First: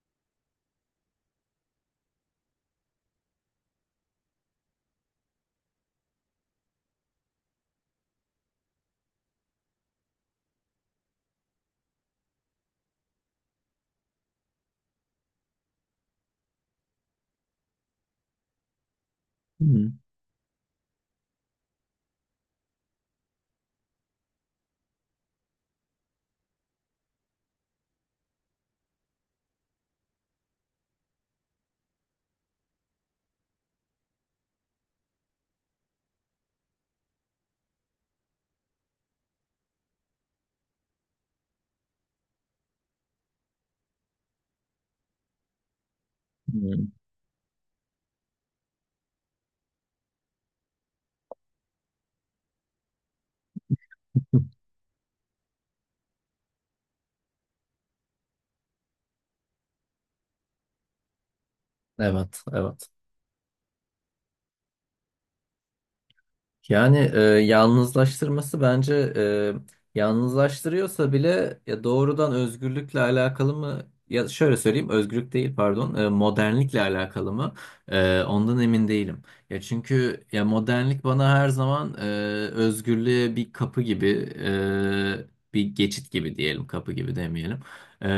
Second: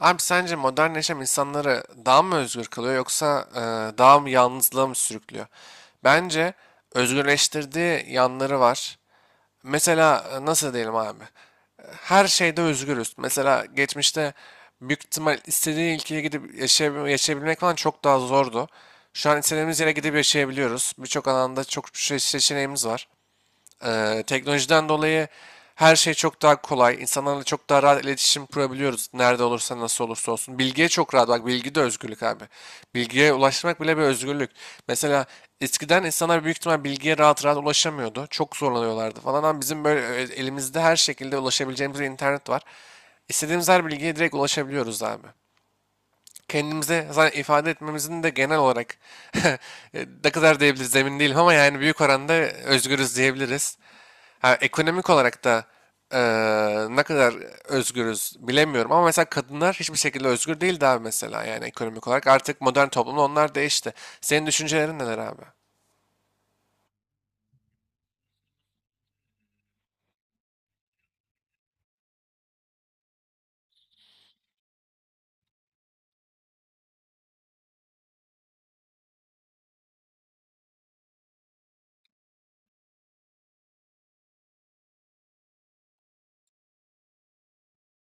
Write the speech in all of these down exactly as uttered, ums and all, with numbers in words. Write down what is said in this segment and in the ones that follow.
Abi sence modern yaşam insanları daha mı özgür kılıyor yoksa e, daha mı yalnızlığa mı sürüklüyor? Bence özgürleştirdiği yanları var. Mesela e, nasıl diyelim abi? Her şeyde özgürüz. Mesela geçmişte büyük ihtimal istediği ülkeye gidip yaşayabil- yaşayabilmek falan çok daha zordu. Şu an Hı istediğimiz yere hı. gidip yaşayabiliyoruz. Birçok alanda çok şey- seçeneğimiz var. Eee, teknolojiden dolayı her şey çok daha kolay. İnsanlarla çok daha rahat iletişim kurabiliyoruz. Nerede olursa nasıl olursa olsun. Bilgiye çok rahat. Bak bilgi de özgürlük abi. Bilgiye ulaşmak bile bir özgürlük. Mesela eskiden insanlar büyük ihtimal bilgiye rahat rahat ulaşamıyordu. Çok zorlanıyorlardı falan ama bizim böyle e, elimizde her şekilde ulaşabileceğimiz bir internet var. İstediğimiz her bilgiye direkt ulaşabiliyoruz abi. Hı. Kendimize zaten ifade etmemizin de genel olarak e, ne kadar diyebiliriz emin değilim ama yani büyük oranda özgürüz diyebiliriz. Ha, ekonomik olarak da eee, ne kadar özgürüz bilemiyorum ama mesela kadınlar hiçbir şekilde özgür değildi abi mesela yani ekonomik olarak. Evet, Artık modern evet. toplumda onlar değişti. Senin düşüncelerin neler abi? Yani e, yalnızlaştırması bence e, yalnızlaştırıyorsa bile ya doğrudan özgürlükle alakalı mı? Ya şöyle söyleyeyim, özgürlük değil pardon, e, modernlikle alakalı mı? E, ondan emin değilim. Ya çünkü ya modernlik bana her zaman e, özgürlüğe bir kapı gibi, e, bir geçit gibi diyelim, kapı gibi demeyelim. E,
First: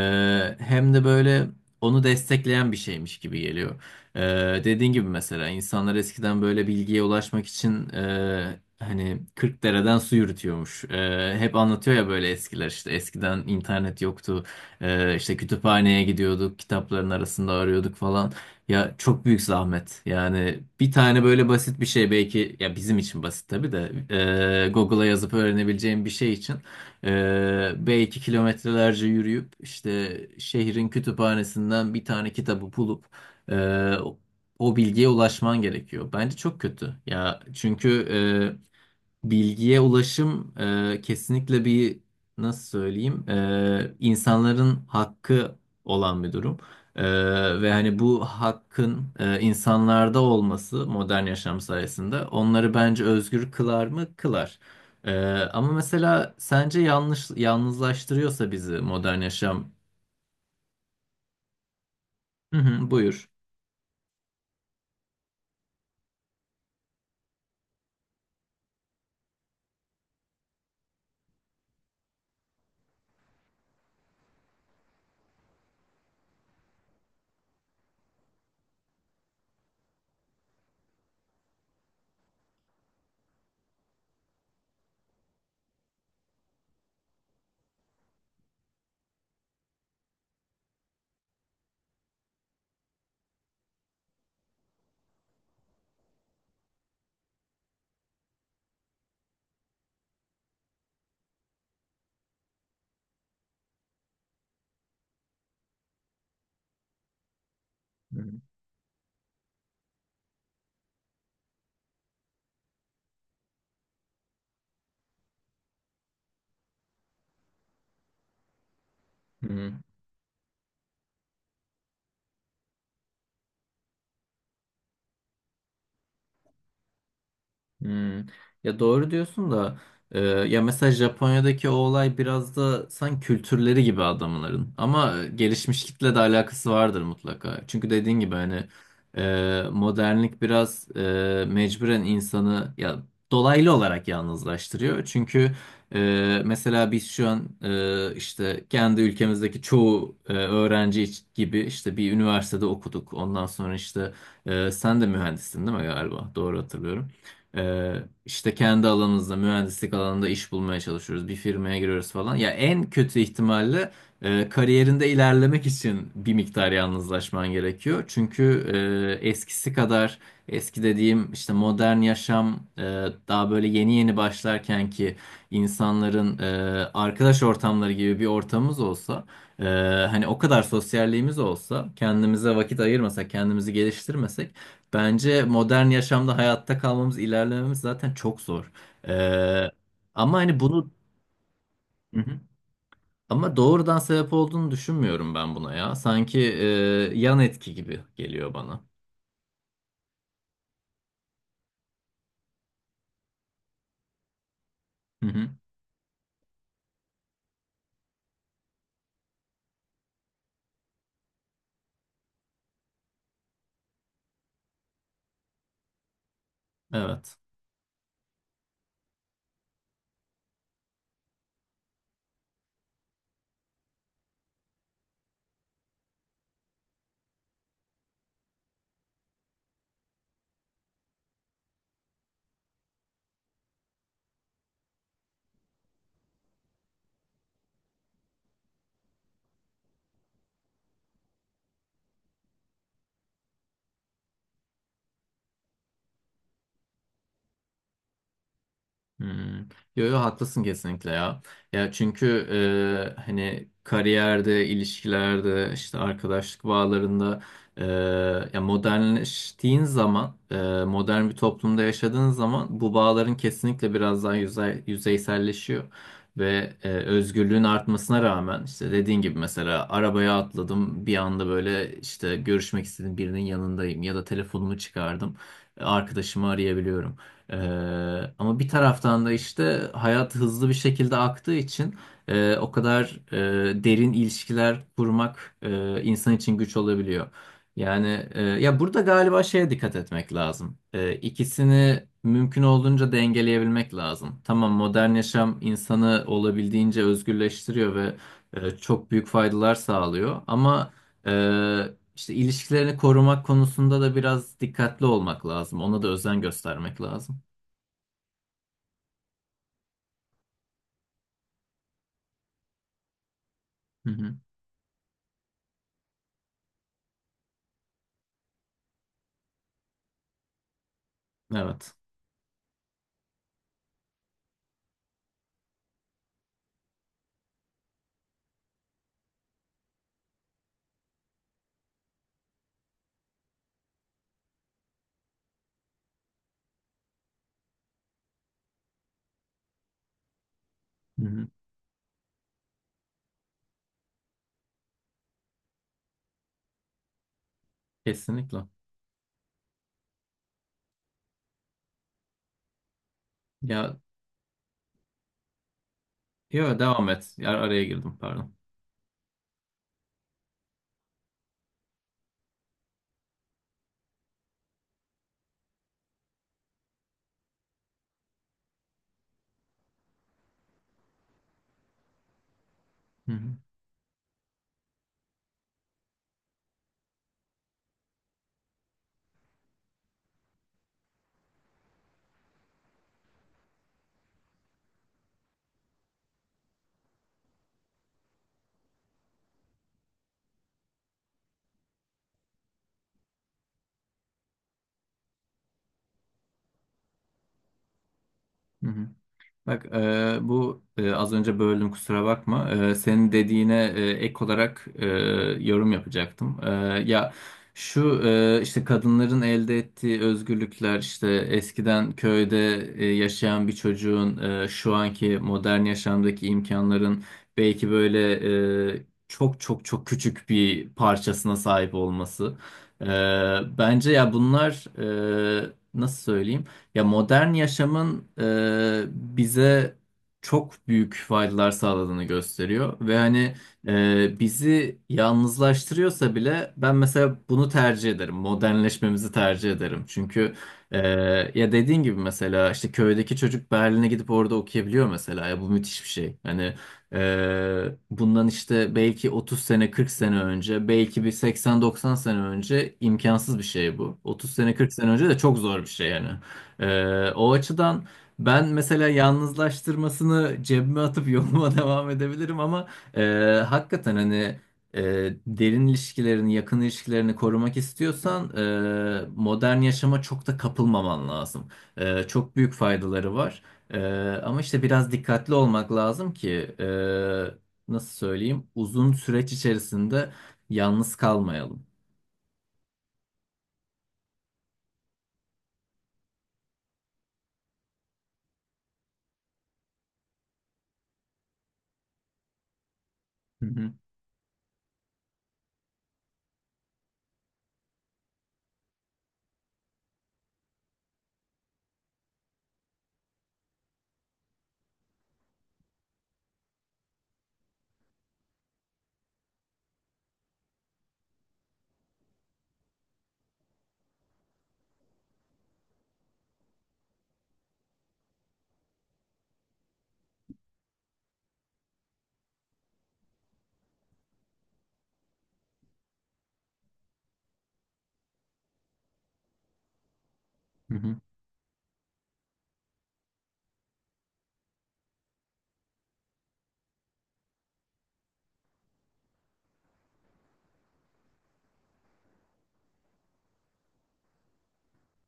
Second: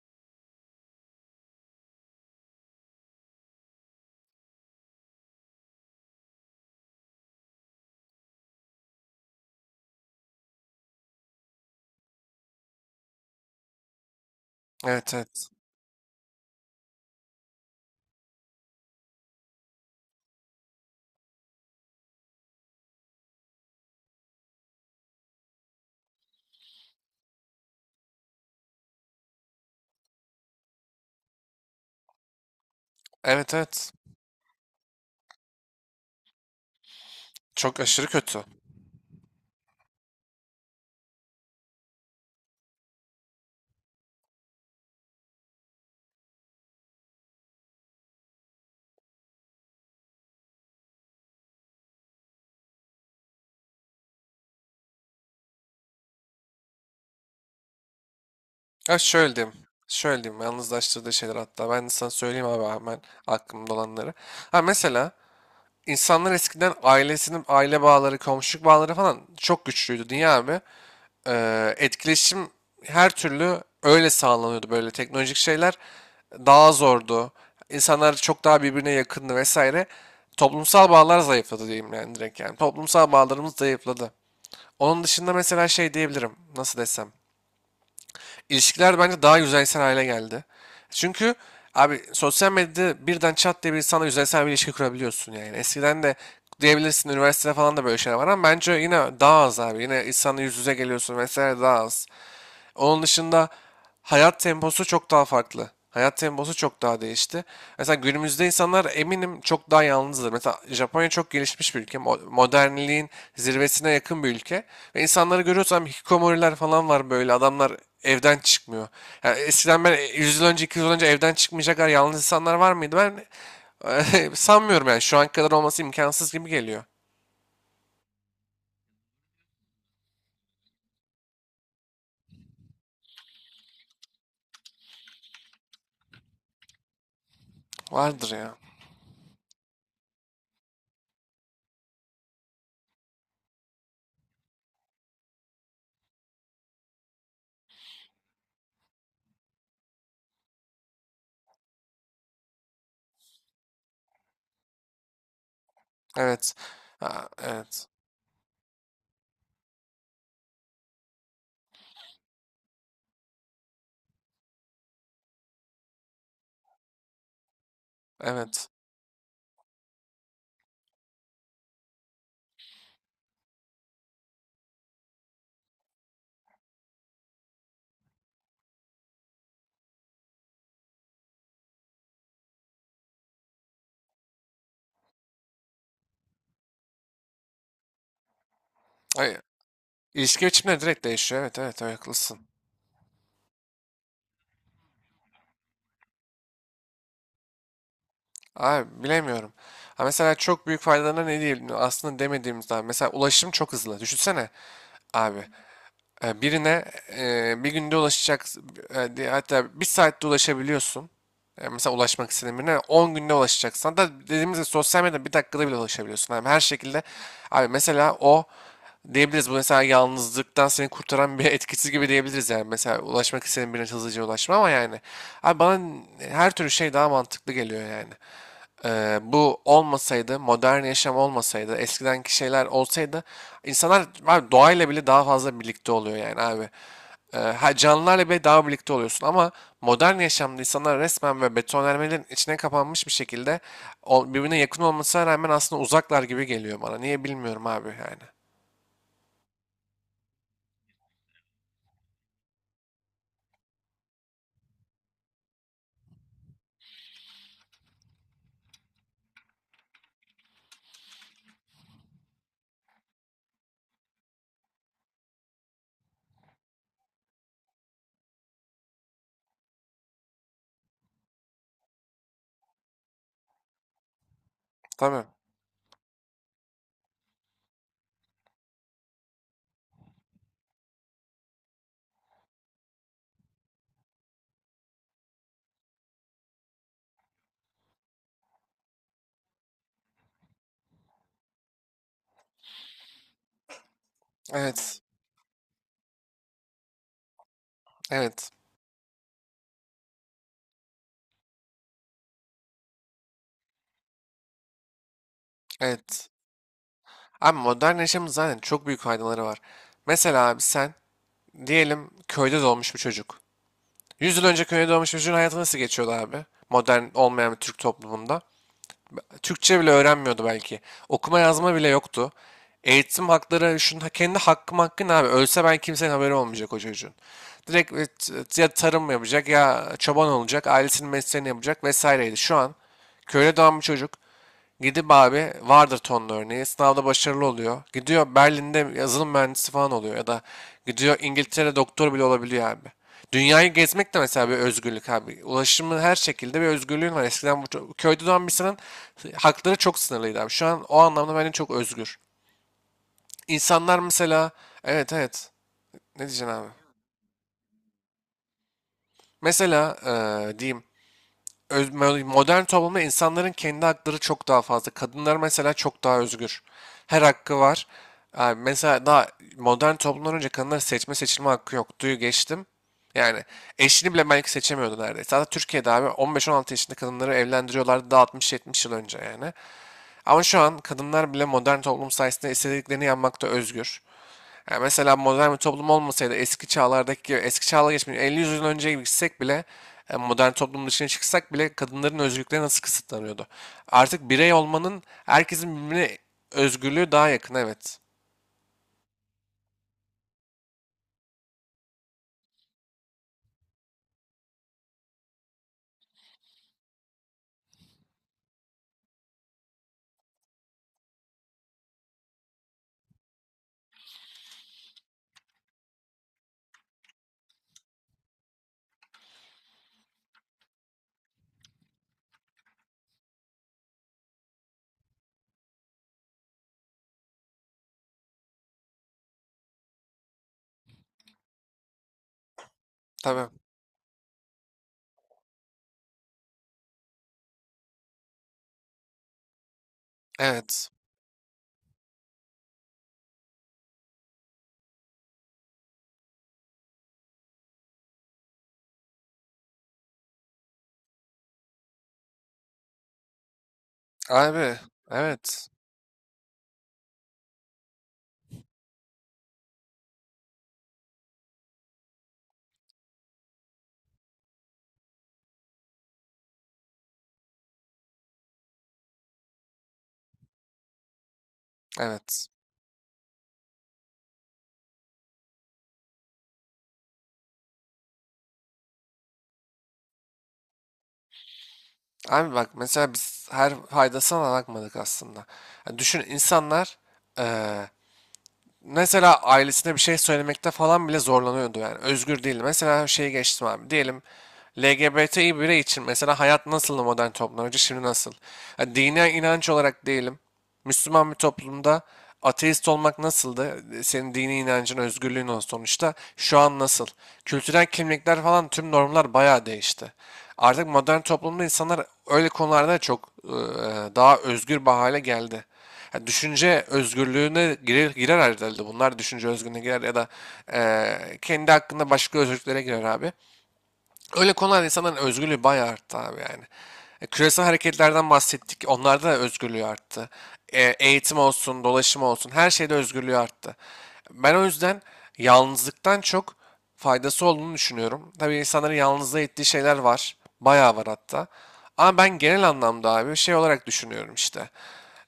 Hem de böyle onu destekleyen bir şeymiş gibi geliyor. Ee, dediğin gibi mesela insanlar eskiden böyle bilgiye ulaşmak için e, hani kırk dereden su yürütüyormuş. E, hep anlatıyor ya böyle eskiler, işte eskiden internet yoktu. Evet, E, işte evet. kütüphaneye gidiyorduk, kitapların arasında arıyorduk falan. Ya çok büyük zahmet. Yani bir tane böyle basit bir şey, belki ya bizim için basit tabii de e, Google'a yazıp öğrenebileceğim bir şey için ee, belki kilometrelerce yürüyüp işte şehrin kütüphanesinden bir tane kitabı bulup Evet, evet. ee, o bilgiye ulaşman gerekiyor. Bence çok kötü. Ya Çok aşırı çünkü kötü. e, bilgiye ulaşım e, kesinlikle bir, nasıl söyleyeyim, e, insanların hakkı olan bir durum. E, Ve hani bu hakkın e, insanlarda olması modern yaşam sayesinde onları bence özgür kılar mı? Kılar. E, ama mesela sence yanlış yalnızlaştırıyorsa bizi Ha, modern şöyle diyeyim. yaşam? Şöyle diyeyim. Yalnızlaştırdığı şeyler hatta. Ben de sana söyleyeyim Hı abi hı, hemen buyur. aklımda olanları. Ha, mesela insanlar eskiden ailesinin aile bağları, komşuluk bağları falan çok güçlüydü. Niye abi? Eee, etkileşim her türlü öyle sağlanıyordu, böyle teknolojik şeyler daha zordu. İnsanlar çok daha birbirine yakındı vesaire. Toplumsal bağlar zayıfladı diyeyim yani, direkt yani. Toplumsal bağlarımız zayıfladı. Onun dışında mesela şey diyebilirim. Nasıl desem? İlişkiler bence daha yüzeysel hale geldi. Çünkü abi sosyal medyada birden çat diye bir insanla yüzeysel bir ilişki kurabiliyorsun yani. Eskiden de diyebilirsin, üniversitede falan da böyle şeyler var ama bence yine daha az abi. Yine insanla yüz yüze geliyorsun vesaire daha az. Onun dışında hayat temposu çok daha farklı. Hayat temposu çok daha değişti. Mesela Hı günümüzde insanlar eminim çok daha yalnızdır. Mesela Japonya çok gelişmiş bir ülke. mo- Modernliğin zirvesine yakın bir ülke. Ve insanları görüyorsam hikikomoriler falan var böyle. Adamlar evden çıkmıyor. Yani hı. eskiden ben yüz yıl önce, iki yüz yıl önce evden çıkmayacak kadar yalnız insanlar var mıydı? Ben sanmıyorum yani. Şu an kadar olması imkansız gibi geliyor. Hmm. Ya doğru diyorsun da e, ya mesela Japonya'daki o olay biraz da sanki kültürleri gibi adamların, ama e, gelişmiş kitle de alakası vardır mutlaka. Çünkü dediğin Vardır gibi ya. hani e, modernlik biraz e, mecburen insanı ya dolaylı olarak yalnızlaştırıyor. Çünkü e, mesela biz şu an e, işte kendi ülkemizdeki çoğu e, öğrenci iç- gibi işte bir üniversitede okuduk. Ondan sonra işte e, sen de mühendissin değil mi galiba? Evet. Doğru hatırlıyorum. Ha, evet. Ee, işte kendi alanımızda, mühendislik alanında iş bulmaya çalışıyoruz. Bir firmaya giriyoruz falan. Ya en kötü ihtimalle e, kariyerinde ilerlemek için bir miktar yalnızlaşman gerekiyor. Çünkü Evet. e, eskisi kadar, eski dediğim işte modern yaşam e, daha böyle yeni yeni başlarken ki insanların e, arkadaş ortamları gibi bir ortamımız olsa, e, hani o kadar sosyalliğimiz olsa, kendimize vakit ayırmasak, kendimizi geliştirmesek, bence modern yaşamda hayatta kalmamız, ilerlememiz zaten çok zor. Ay, Ee, Ama İlişki hani biçimleri bunu, direkt değişiyor. Evet, evet, evet, Hı hı, haklısın. ama doğrudan sebep olduğunu düşünmüyorum ben buna ya. Sanki e, yan etki gibi geliyor bana. Abi bilemiyorum. Ha, mesela çok büyük faydalarına ne diyelim aslında demediğimizden. Mesela ulaşım çok hızlı. Düşünsene Hı abi. hı. E, birine e, bir günde ulaşacak, e, di- hatta bir saatte ulaşabiliyorsun. E, mesela ulaşmak istediğin birine on günde ulaşacaksan da, dediğimiz gibi, sosyal medyada bir dakikada bile ulaşabiliyorsun. Abi her şekilde Evet. abi, mesela o diyebiliriz, bu mesela yalnızlıktan seni kurtaran bir etkisiz gibi diyebiliriz yani. Mesela ulaşmak istediğin birine hızlıca ulaşma ama yani abi bana her türlü şey daha mantıklı geliyor yani. E, Bu olmasaydı, modern yaşam olmasaydı, eskidenki şeyler olsaydı insanlar abi doğayla bile daha fazla birlikte oluyor yani abi. E, ha, canlılarla bile daha birlikte oluyorsun ama modern yaşamda insanlar resmen ve betonarmelerin içine kapanmış bir şekilde, o- birbirine yakın olmasına rağmen aslında uzaklar gibi geliyor bana. Niye bilmiyorum abi yani. Hmm. Yo yo, haklısın kesinlikle ya. Ya çünkü e, hani kariyerde, ilişkilerde, işte arkadaşlık bağlarında, e, ya modernleştiğin zaman, e, modern bir toplumda yaşadığın zaman bu bağların kesinlikle biraz daha yüzey, yüzeyselleşiyor. Ve e, özgürlüğün artmasına rağmen, işte dediğin gibi mesela arabaya atladım bir anda, böyle işte görüşmek istediğim birinin yanındayım ya da telefonumu Tabii. çıkardım, arkadaşımı arayabiliyorum. Ee, ama bir taraftan da işte hayat hızlı bir şekilde aktığı için e, o kadar e, derin ilişkiler kurmak e, insan için güç olabiliyor. Yani e, ya burada galiba şeye dikkat etmek lazım. E, ikisini mümkün olduğunca dengeleyebilmek lazım. Tamam, Evet. modern yaşam insanı olabildiğince özgürleştiriyor ve Evet. e, çok büyük faydalar sağlıyor. Ama e, işte ilişkilerini korumak konusunda da biraz dikkatli olmak lazım. Ona da Evet. özen göstermek lazım. Abi modern yaşamın zaten çok büyük faydaları var. Mesela abi sen diyelim köyde doğmuş bir çocuk. Hı hı. Yüz yıl önce köye doğmuş bir çocuğun hayatı nasıl geçiyordu abi? Modern olmayan bir Türk toplumunda. Türkçe bile öğrenmiyordu belki. Okuma yazma bile Evet. yoktu. Eğitim hakları, şunun kendi hakkım, hakkı ne abi? Ölse ben kimsenin haberi olmayacak o çocuğun. Direkt e, ya tarım yapacak, ya çoban olacak, ailesinin mesleğini yapacak vesaireydi. Şu an köyde doğan bir çocuk gidip abi, vardır tonlu örneği. Sınavda başarılı oluyor. Gidiyor Berlin'de yazılım mühendisi falan oluyor. Ya da gidiyor Hı hı. İngiltere'de doktor bile olabiliyor abi. Dünyayı gezmek de mesela bir özgürlük abi. Ulaşımın, her şekilde bir özgürlüğün var. Eskiden bu ço- köyde doğan bir Kesinlikle. insanın hakları çok sınırlıydı abi. Şu an o anlamda bence çok özgür. Ya, İnsanlar mesela, evet, evet, ne diyeceksin abi? yo, devam et. Ya, araya girdim, pardon. Mesela eee, diyeyim, öz- modern toplumda insanların kendi hakları çok daha fazla. Kadınlar mesela çok daha özgür. Her hakkı var. Yani mesela daha modern toplumdan önce kadınların seçme seçilme hakkı yok. Duyu geçtim. Hı Yani hı. eşini bile belki seçemiyordu neredeyse. Hatta Türkiye'de abi on beş on altı yaşında kadınları evlendiriyorlardı, daha altmış yetmiş yıl önce yani. Ama şu an kadınlar bile modern toplum sayesinde istediklerini yapmakta özgür. Ya mesela modern bir toplum olmasaydı, eski çağlardaki gibi, eski çağla, geçmiş elli yüz yıl önce gibi gitsek bile, e, modern toplum dışına çıksak bile kadınların özgürlükleri nasıl kısıtlanıyordu? Artık birey olmanın, herkesin birbirine özgürlüğü daha yakın, evet. Hı hı. Bak e, bu e, az önce böldüm, kusura bakma. E, senin dediğine e, ek olarak e, yorum yapacaktım. E, ya şu e, işte kadınların elde ettiği özgürlükler, işte eskiden köyde e, yaşayan bir çocuğun e, şu anki modern yaşamdaki imkanların belki böyle e, çok çok çok küçük bir parçasına sahip olması. E, Bence ya bunlar, e, nasıl söyleyeyim? Ya modern yaşamın e, bize çok büyük faydalar sağladığını gösteriyor ve hani Tabii. e, bizi yalnızlaştırıyorsa bile ben mesela bunu tercih ederim. Modernleşmemizi tercih ederim. Çünkü Evet. e, ya dediğin gibi mesela işte köydeki çocuk Berlin'e gidip orada okuyabiliyor mesela. Ya bu müthiş bir şey. Hani e, bundan işte belki otuz sene kırk sene önce, belki bir seksen doksan sene önce imkansız bir şey bu. otuz sene Abi, kırk sene önce de çok evet. zor bir şey yani. Ee, o açıdan ben mesela yalnızlaştırmasını cebime atıp yoluma devam edebilirim, ama e, hakikaten hani e, derin ilişkilerini, yakın ilişkilerini korumak istiyorsan, e, modern yaşama çok da kapılmaman lazım. E, Evet. Çok büyük faydaları var. E, Ama işte biraz dikkatli olmak lazım ki e, nasıl söyleyeyim, uzun süreç içerisinde yalnız kalmayalım. Abi bak, mesela biz her faydasına da bakmadık aslında. Yani düşün insanlar e, mesela ailesine bir şey söylemekte falan bile zorlanıyordu yani. Özgür değildi. Mesela şeyi geçtim Hı abi. hı. Diyelim LGBTİ birey için mesela hayat nasıldı modern toplumda önce, şimdi nasıl? Yani dini inanç olarak diyelim. Müslüman bir toplumda ateist olmak nasıldı? Senin dini inancın, özgürlüğün o sonuçta. Şu an nasıl? Kültürel kimlikler falan, tüm normlar bayağı değişti. Artık modern toplumda insanlar öyle konularda çok e, daha özgür bir hale geldi. Ya düşünce özgürlüğüne girer, girer herhalde. Bunlar düşünce özgürlüğüne girer ya da eee, kendi hakkında başka özgürlüklere girer abi. Öyle konularda insanların özgürlüğü bayağı arttı abi yani. E, küresel hareketlerden bahsettik. Onlarda da özgürlüğü arttı. E, Hı hı. Eğitim olsun, dolaşım olsun, her şeyde özgürlüğü arttı. Ben o yüzden yalnızlıktan çok faydası olduğunu düşünüyorum. Tabii insanların yalnızlığa ettiği şeyler var. Bayağı var hatta. Ama ben genel anlamda abi şey olarak düşünüyorum işte,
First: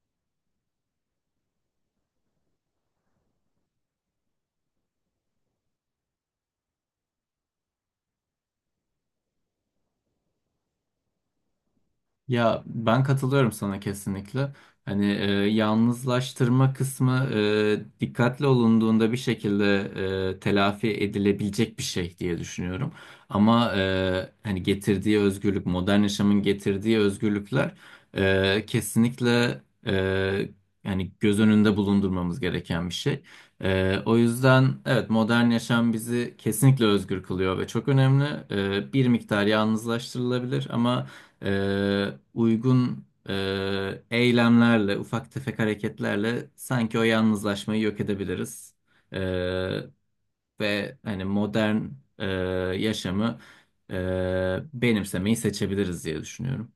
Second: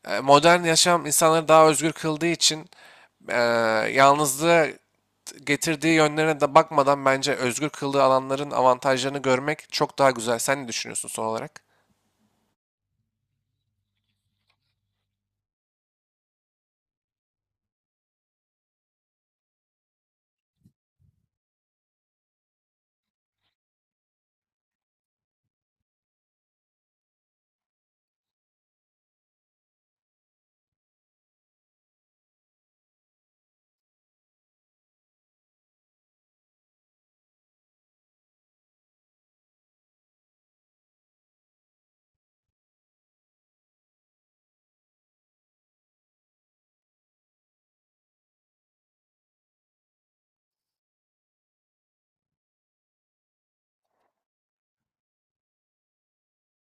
e, modern yaşam insanları daha özgür kıldığı için, e, yalnızlığı getirdiği yönlerine de bakmadan bence özgür kıldığı alanların avantajlarını görmek çok daha güzel. Sen ne düşünüyorsun son olarak? Ya ben katılıyorum sana kesinlikle. Hani e, yalnızlaştırma kısmı e, dikkatli olunduğunda bir şekilde e, telafi edilebilecek bir şey diye düşünüyorum. Ama e, hani getirdiği özgürlük, modern yaşamın getirdiği özgürlükler e, kesinlikle, e, yani göz önünde bulundurmamız gereken bir şey. E, o yüzden evet, modern yaşam bizi kesinlikle özgür kılıyor ve çok önemli. E, bir miktar yalnızlaştırılabilir ama e, uygun e, eylemlerle, ufak tefek hareketlerle sanki o yalnızlaşmayı yok edebiliriz. E, Ve hani modern e, yaşamı e, benimsemeyi seçebiliriz diye düşünüyorum.